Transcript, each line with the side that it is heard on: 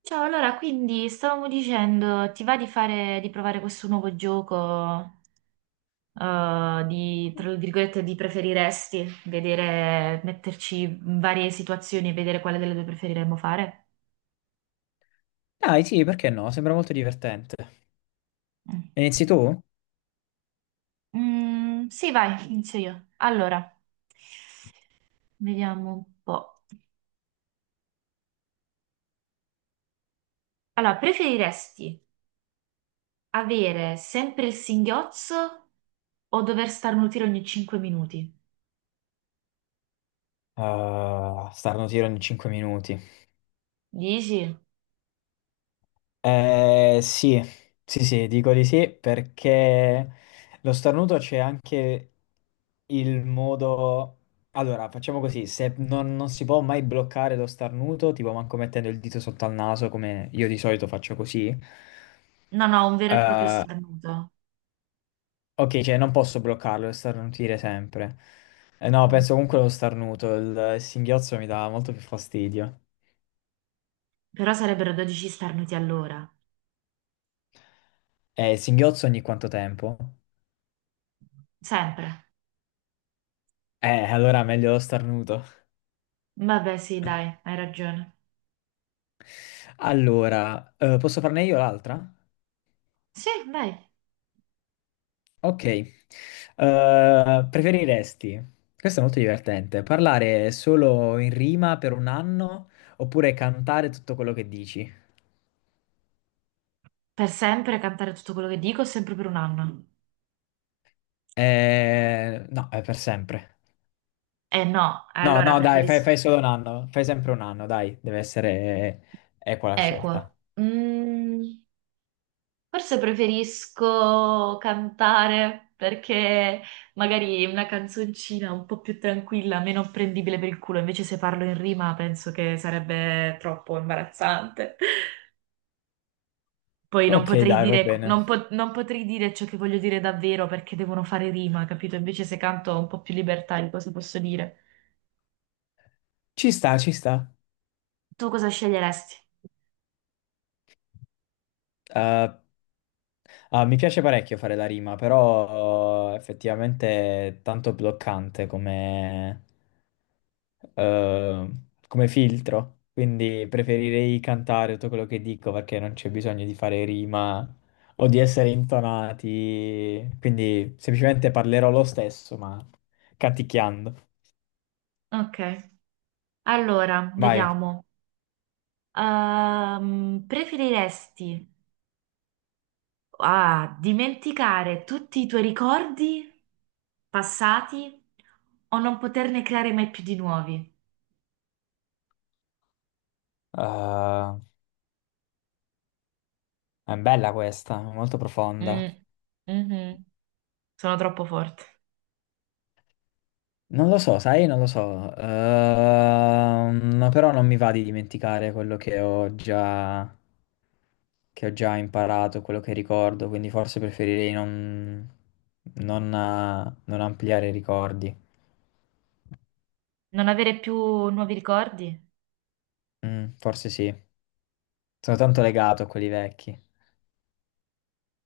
right: Ciao, allora, quindi stavamo dicendo, ti va di provare questo nuovo gioco, di, tra virgolette, di preferiresti, vedere, metterci in varie situazioni e vedere quale delle due preferiremmo fare?
left: Dai, sì, perché no? Sembra molto divertente.
right: Mm.
left: Inizi tu?
right: Mm, sì, vai, inizio io. Allora, vediamo un po'. Allora, preferiresti avere sempre il singhiozzo o dover starnutire ogni 5 minuti?
left: Ah, starno tiro in 5 minuti.
right: Dici?
left: Sì, sì, sì, dico di sì perché lo starnuto c'è anche il modo... Allora, facciamo così, se non si può mai bloccare lo starnuto, tipo manco mettendo il dito sotto al naso, come io di solito faccio così,
right: No, no, un vero e proprio
left: eh,
right: starnuto.
left: Ok, cioè non posso bloccarlo e starnutire sempre. No, penso comunque lo starnuto, il singhiozzo mi dà molto più fastidio.
right: Però sarebbero 12 starnuti all'ora.
left: Il singhiozzo ogni quanto tempo?
right: Sempre.
left: Allora meglio lo starnuto.
right: Vabbè, sì, dai, hai ragione.
left: Allora, posso farne io l'altra?
right: Sì, dai.
left: Ok. Preferiresti, questo è molto divertente, parlare solo in rima per un anno oppure cantare tutto quello che dici?
right: Per sempre cantare tutto quello che dico, sempre per un anno.
left: No, è per sempre.
right: Eh no,
left: No, no,
right: allora
left: dai, fai,
right: preferisco.
left: fai solo un anno, fai sempre un anno, dai, deve essere equa la
right: Equo.
left: scelta.
right: Mm, forse preferisco cantare perché magari una canzoncina un po' più tranquilla, meno prendibile per il culo. Invece se parlo in rima penso che sarebbe troppo imbarazzante. Poi non
left: Ok,
right: potrei
left: dai, va
right: dire,
left: bene.
right: non po- non potrei dire ciò che voglio dire davvero perché devono fare rima, capito? Invece se canto ho un po' più libertà di cosa posso dire.
left: Ci sta, ci sta.
right: Tu cosa sceglieresti?
left: Eh, Mi piace parecchio fare la rima, però effettivamente è tanto bloccante come, eh, come filtro, quindi preferirei cantare tutto quello che dico perché non c'è bisogno di fare rima o di essere intonati, quindi semplicemente parlerò lo stesso, ma canticchiando.
right: Ok, allora,
left: Vai.
right: vediamo. Preferiresti dimenticare tutti i tuoi ricordi passati o non poterne creare mai più di nuovi?
left: Ah, è bella questa, molto
right: Mm,
left: profonda.
right: mhm. Sono troppo forte.
left: Non lo so, sai, non lo so. Però non mi va di dimenticare quello che ho già imparato, quello che ricordo, quindi forse preferirei non ampliare i ricordi.
right: Non avere più nuovi ricordi?
left: Forse sì. Sono tanto legato a quelli vecchi.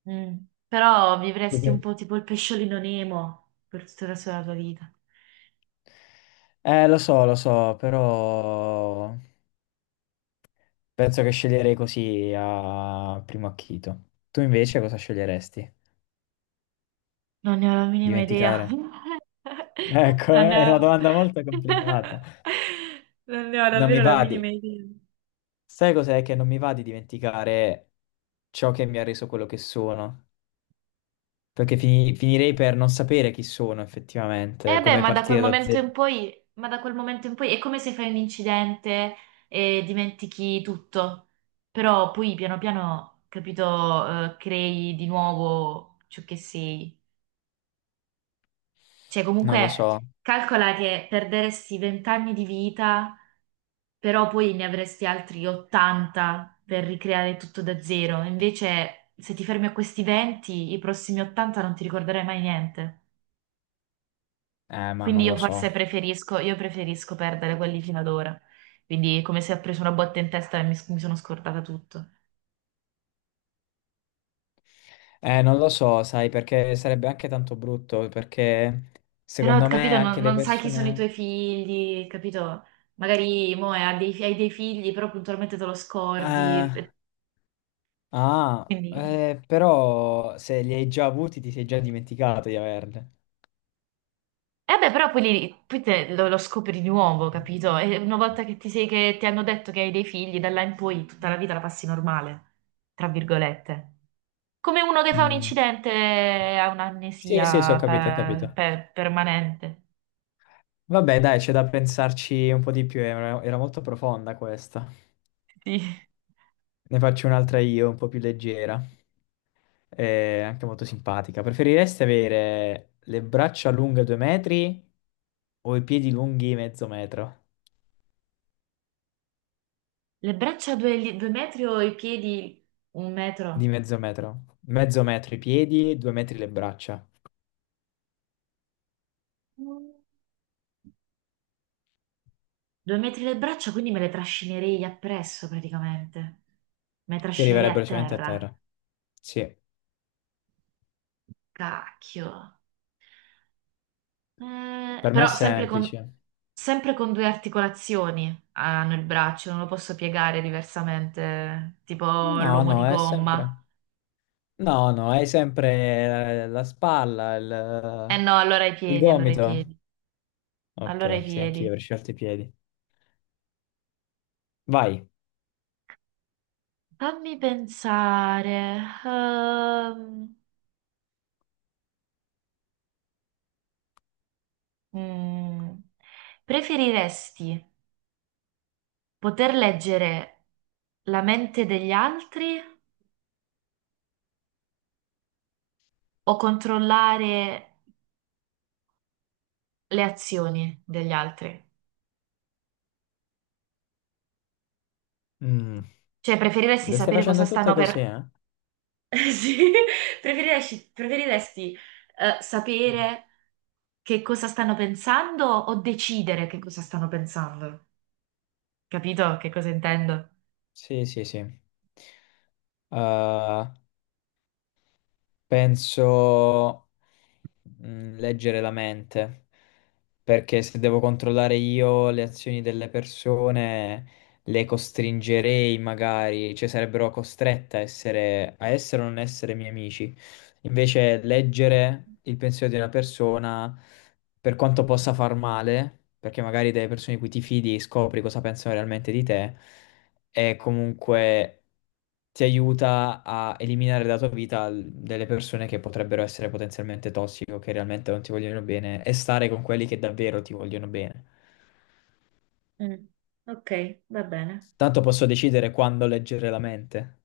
right: Mm. Però vivresti un
left: Dove-
right: po' tipo il pesciolino Nemo per tutta la tua vita.
left: Lo so, però... Penso che sceglierei così a primo acchito. Tu invece cosa sceglieresti?
right: Non ne ho la minima idea.
left: Dimenticare? Ecco,
right: Non ne
left: è una
right: ho.
left: domanda molto complicata.
right: Non ne ho
left: Non mi
right: davvero la
left: va di...
right: minima idea.
left: Sai cos'è che non mi va di dimenticare ciò che mi ha reso quello che sono? Perché finirei per non sapere chi sono effettivamente,
right: Eh beh,
left: come
right: ma da quel
left: partire da
right: momento in
left: zero.
right: poi è come se fai un incidente e dimentichi tutto. Però poi piano piano, capito, crei di nuovo ciò che sei. Cioè,
left: Non lo
right: comunque,
left: so.
right: calcola che perderesti 20 anni di vita, però poi ne avresti altri 80 per ricreare tutto da zero. Invece, se ti fermi a questi 20, i prossimi 80 non ti ricorderai mai niente.
left: Ma
right: Quindi
left: non
right: io
left: lo so.
right: forse preferisco, io preferisco perdere quelli fino ad ora. Quindi, come se ho preso una botta in testa e mi sono scordata tutto.
left: Non lo so, sai, perché sarebbe anche tanto brutto, perché
right: Però,
left: secondo me
right: capito, non,
left: anche le
right: non sai chi sono i
left: persone...
right: tuoi figli, capito? Magari mo, hai dei figli, però puntualmente te lo
left: Eh,
right: scordi. Quindi.
left: Però se li hai già avuti ti sei già
right: E
left: dimenticato di averle.
right: beh, però poi, poi te lo scopri di nuovo, capito? E una volta che ti hanno detto che hai dei figli, da là in poi tutta la vita la passi normale, tra virgolette. Come uno che fa un
left: Mm.
right: incidente e ha
left: Sì, sì, sì, ho
right: un'amnesia
left: capito, ho capito.
right: permanente.
left: Vabbè, dai, c'è da pensarci un po' di più, era molto profonda questa.
right: Sì.
left: Ne faccio un'altra io, un po' più leggera e anche molto simpatica. Preferiresti avere le braccia lunghe due metri o i piedi lunghi mezzo metro?
right: Le braccia due, due metri o i piedi un
left: Di
right: metro?
left: mezzo metro. Mezzo metro i piedi, due metri le braccia.
right: Due metri le braccia, quindi me le trascinerei appresso praticamente. Me le
left: Ti
right: trascinerei a
left: arriverebbero sicuramente a
right: terra.
left: terra. Sì,
right: Cacchio.
left: per me è
right: Però sempre con,
left: semplice.
right: sempre con due articolazioni hanno il braccio, non lo posso piegare diversamente, tipo
left: No,
right: l'uomo
left: no,
right: di
left: è sempre...
right: gomma.
left: No, no, hai sempre la spalla,
right: Eh
left: il,
right: no,
left: il gomito. Ok,
right: allora i
left: sì, anch'io
right: piedi.
left: avrei scelto i piedi. Vai.
right: Fammi pensare. ehm, mm, preferiresti poter leggere la mente degli altri o controllare le azioni degli altri?
left: Mm,
right: Cioè, preferiresti
left: Le stai
right: sapere cosa
left: facendo tutte
right: stanno
left: così,
right: per.
left: eh?
right: Sì, preferiresti, sapere che cosa stanno pensando o decidere che cosa stanno pensando? Capito che cosa intendo?
left: Sì, sì, sì. Uh, Penso. Leggere la mente, perché se devo controllare io le azioni delle persone, le costringerei magari, cioè sarebbero costrette a essere o non essere miei amici. Invece leggere il pensiero di una persona, per quanto possa far male, perché magari delle persone di cui ti fidi scopri cosa pensano realmente di te, è comunque ti aiuta a eliminare dalla tua vita delle persone che potrebbero essere potenzialmente tossiche o che realmente non ti vogliono bene e stare con quelli che davvero ti vogliono bene.
right: Mm, ok, va bene.
left: Tanto posso decidere quando leggere la mente.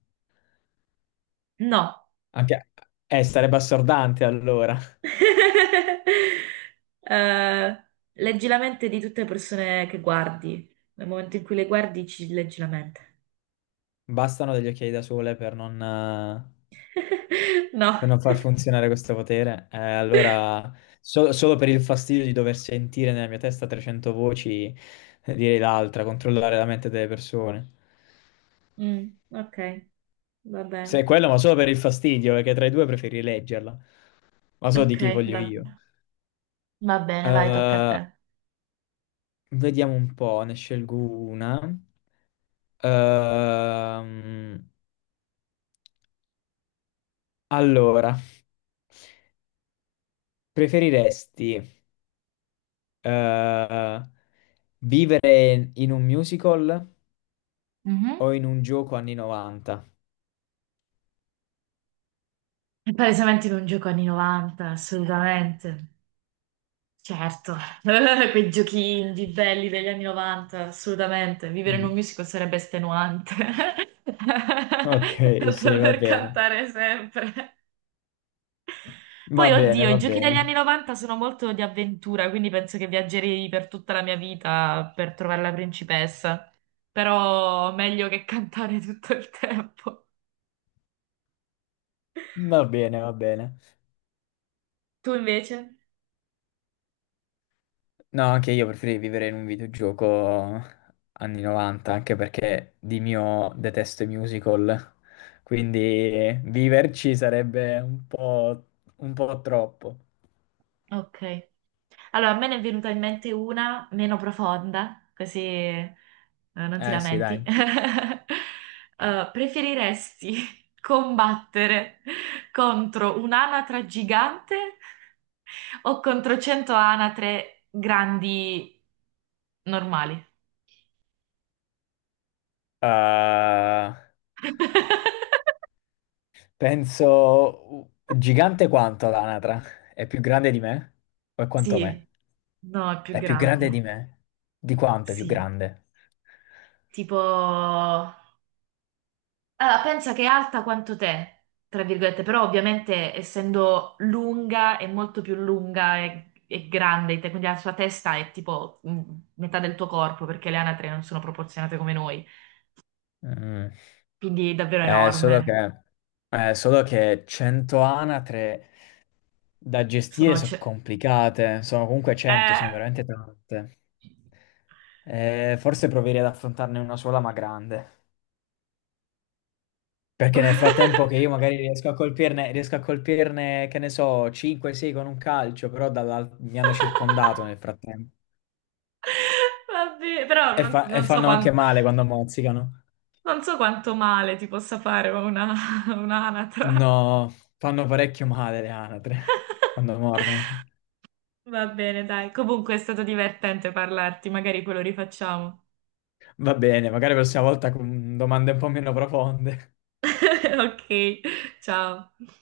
right: No.
left: Anche... sarebbe assordante allora.
right: Eh, leggi la mente di tutte le persone che guardi. Nel momento in cui le guardi, ci leggi la mente.
left: Bastano degli occhiali da sole per non, eh,
right: No.
left: per non far funzionare questo potere. Allora, solo per il fastidio di dover sentire nella mia testa 300 voci, direi l'altra, controllare la mente delle persone.
right: Mm, ok, va
left: Se è quello,
right: bene.
left: ma solo per il fastidio, perché tra i due preferi leggerla. Ma so di
right: Ok,
left: chi voglio
right: va
left: io.
right: bene. Va bene, vai, tocca a
left: Eh,
right: te.
left: Vediamo un po', ne scelgo una. Ehm, allora, preferiresti eh, vivere in un musical
right: Mhm.
left: o in un gioco anni 90?
right: È palesemente non gioco anni 90, assolutamente. Certo, quei giochi indie belli degli anni 90, assolutamente. Vivere in un
left: Mm,
right: musical sarebbe estenuante,
left: Ok, sì, va
right: dover
left: bene.
right: cantare sempre.
left: Va
right: Poi,
left: bene,
right: oddio,
left: va
right: i giochi degli
left: bene.
right: anni 90 sono molto di avventura, quindi penso che viaggerei per tutta la mia vita per trovare la principessa. Però meglio che cantare tutto il tempo.
left: Va bene, va bene.
right: Tu invece?
left: No, anche io preferirei vivere in un videogioco anni 90, anche perché di mio detesto i musical, quindi viverci sarebbe un po' troppo.
right: Ok. Allora, a me ne è venuta in mente una meno profonda, così non ti
left: Eh sì,
right: lamenti.
left: dai.
right: Preferiresti combattere contro un'anatra gigante o contro 100 anatre grandi normali?
left: Eh, Penso gigante quanto l'anatra? È più grande di me? O è quanto me?
right: Sì, no, è più
left: È più grande di
right: grande.
left: me? Di quanto è più
right: Sì,
left: grande?
right: tipo. Allora, pensa che è alta quanto te, tra virgolette, però ovviamente essendo lunga è molto più lunga e grande di te, quindi la sua testa è tipo metà del tuo corpo, perché le anatre non sono proporzionate come noi,
left: Mm.
right: quindi è davvero
left: Eh, solo
right: enorme.
left: che, solo che 100 anatre da gestire
right: Sono...
left: sono
right: ce-
left: complicate, sono comunque 100,
right: Eh!
left: sono veramente tante. Forse proverei ad affrontarne una sola, ma grande. Perché nel frattempo che io magari riesco a colpirne, che ne so, 5-6 con un calcio, però mi hanno circondato nel frattempo.
right: Vabbè, però
left: E,
right: non,
left: fa- e
right: non so
left: fanno
right: quan-
left: anche male quando mozzicano.
right: non so quanto male ti possa fare un'anatra.
left: No, fanno parecchio male le anatre quando mordono.
right: Va bene, dai. Comunque è stato divertente parlarti, magari quello rifacciamo.
left: Va bene, magari la prossima volta con domande un po' meno profonde.
right: Ok, ciao.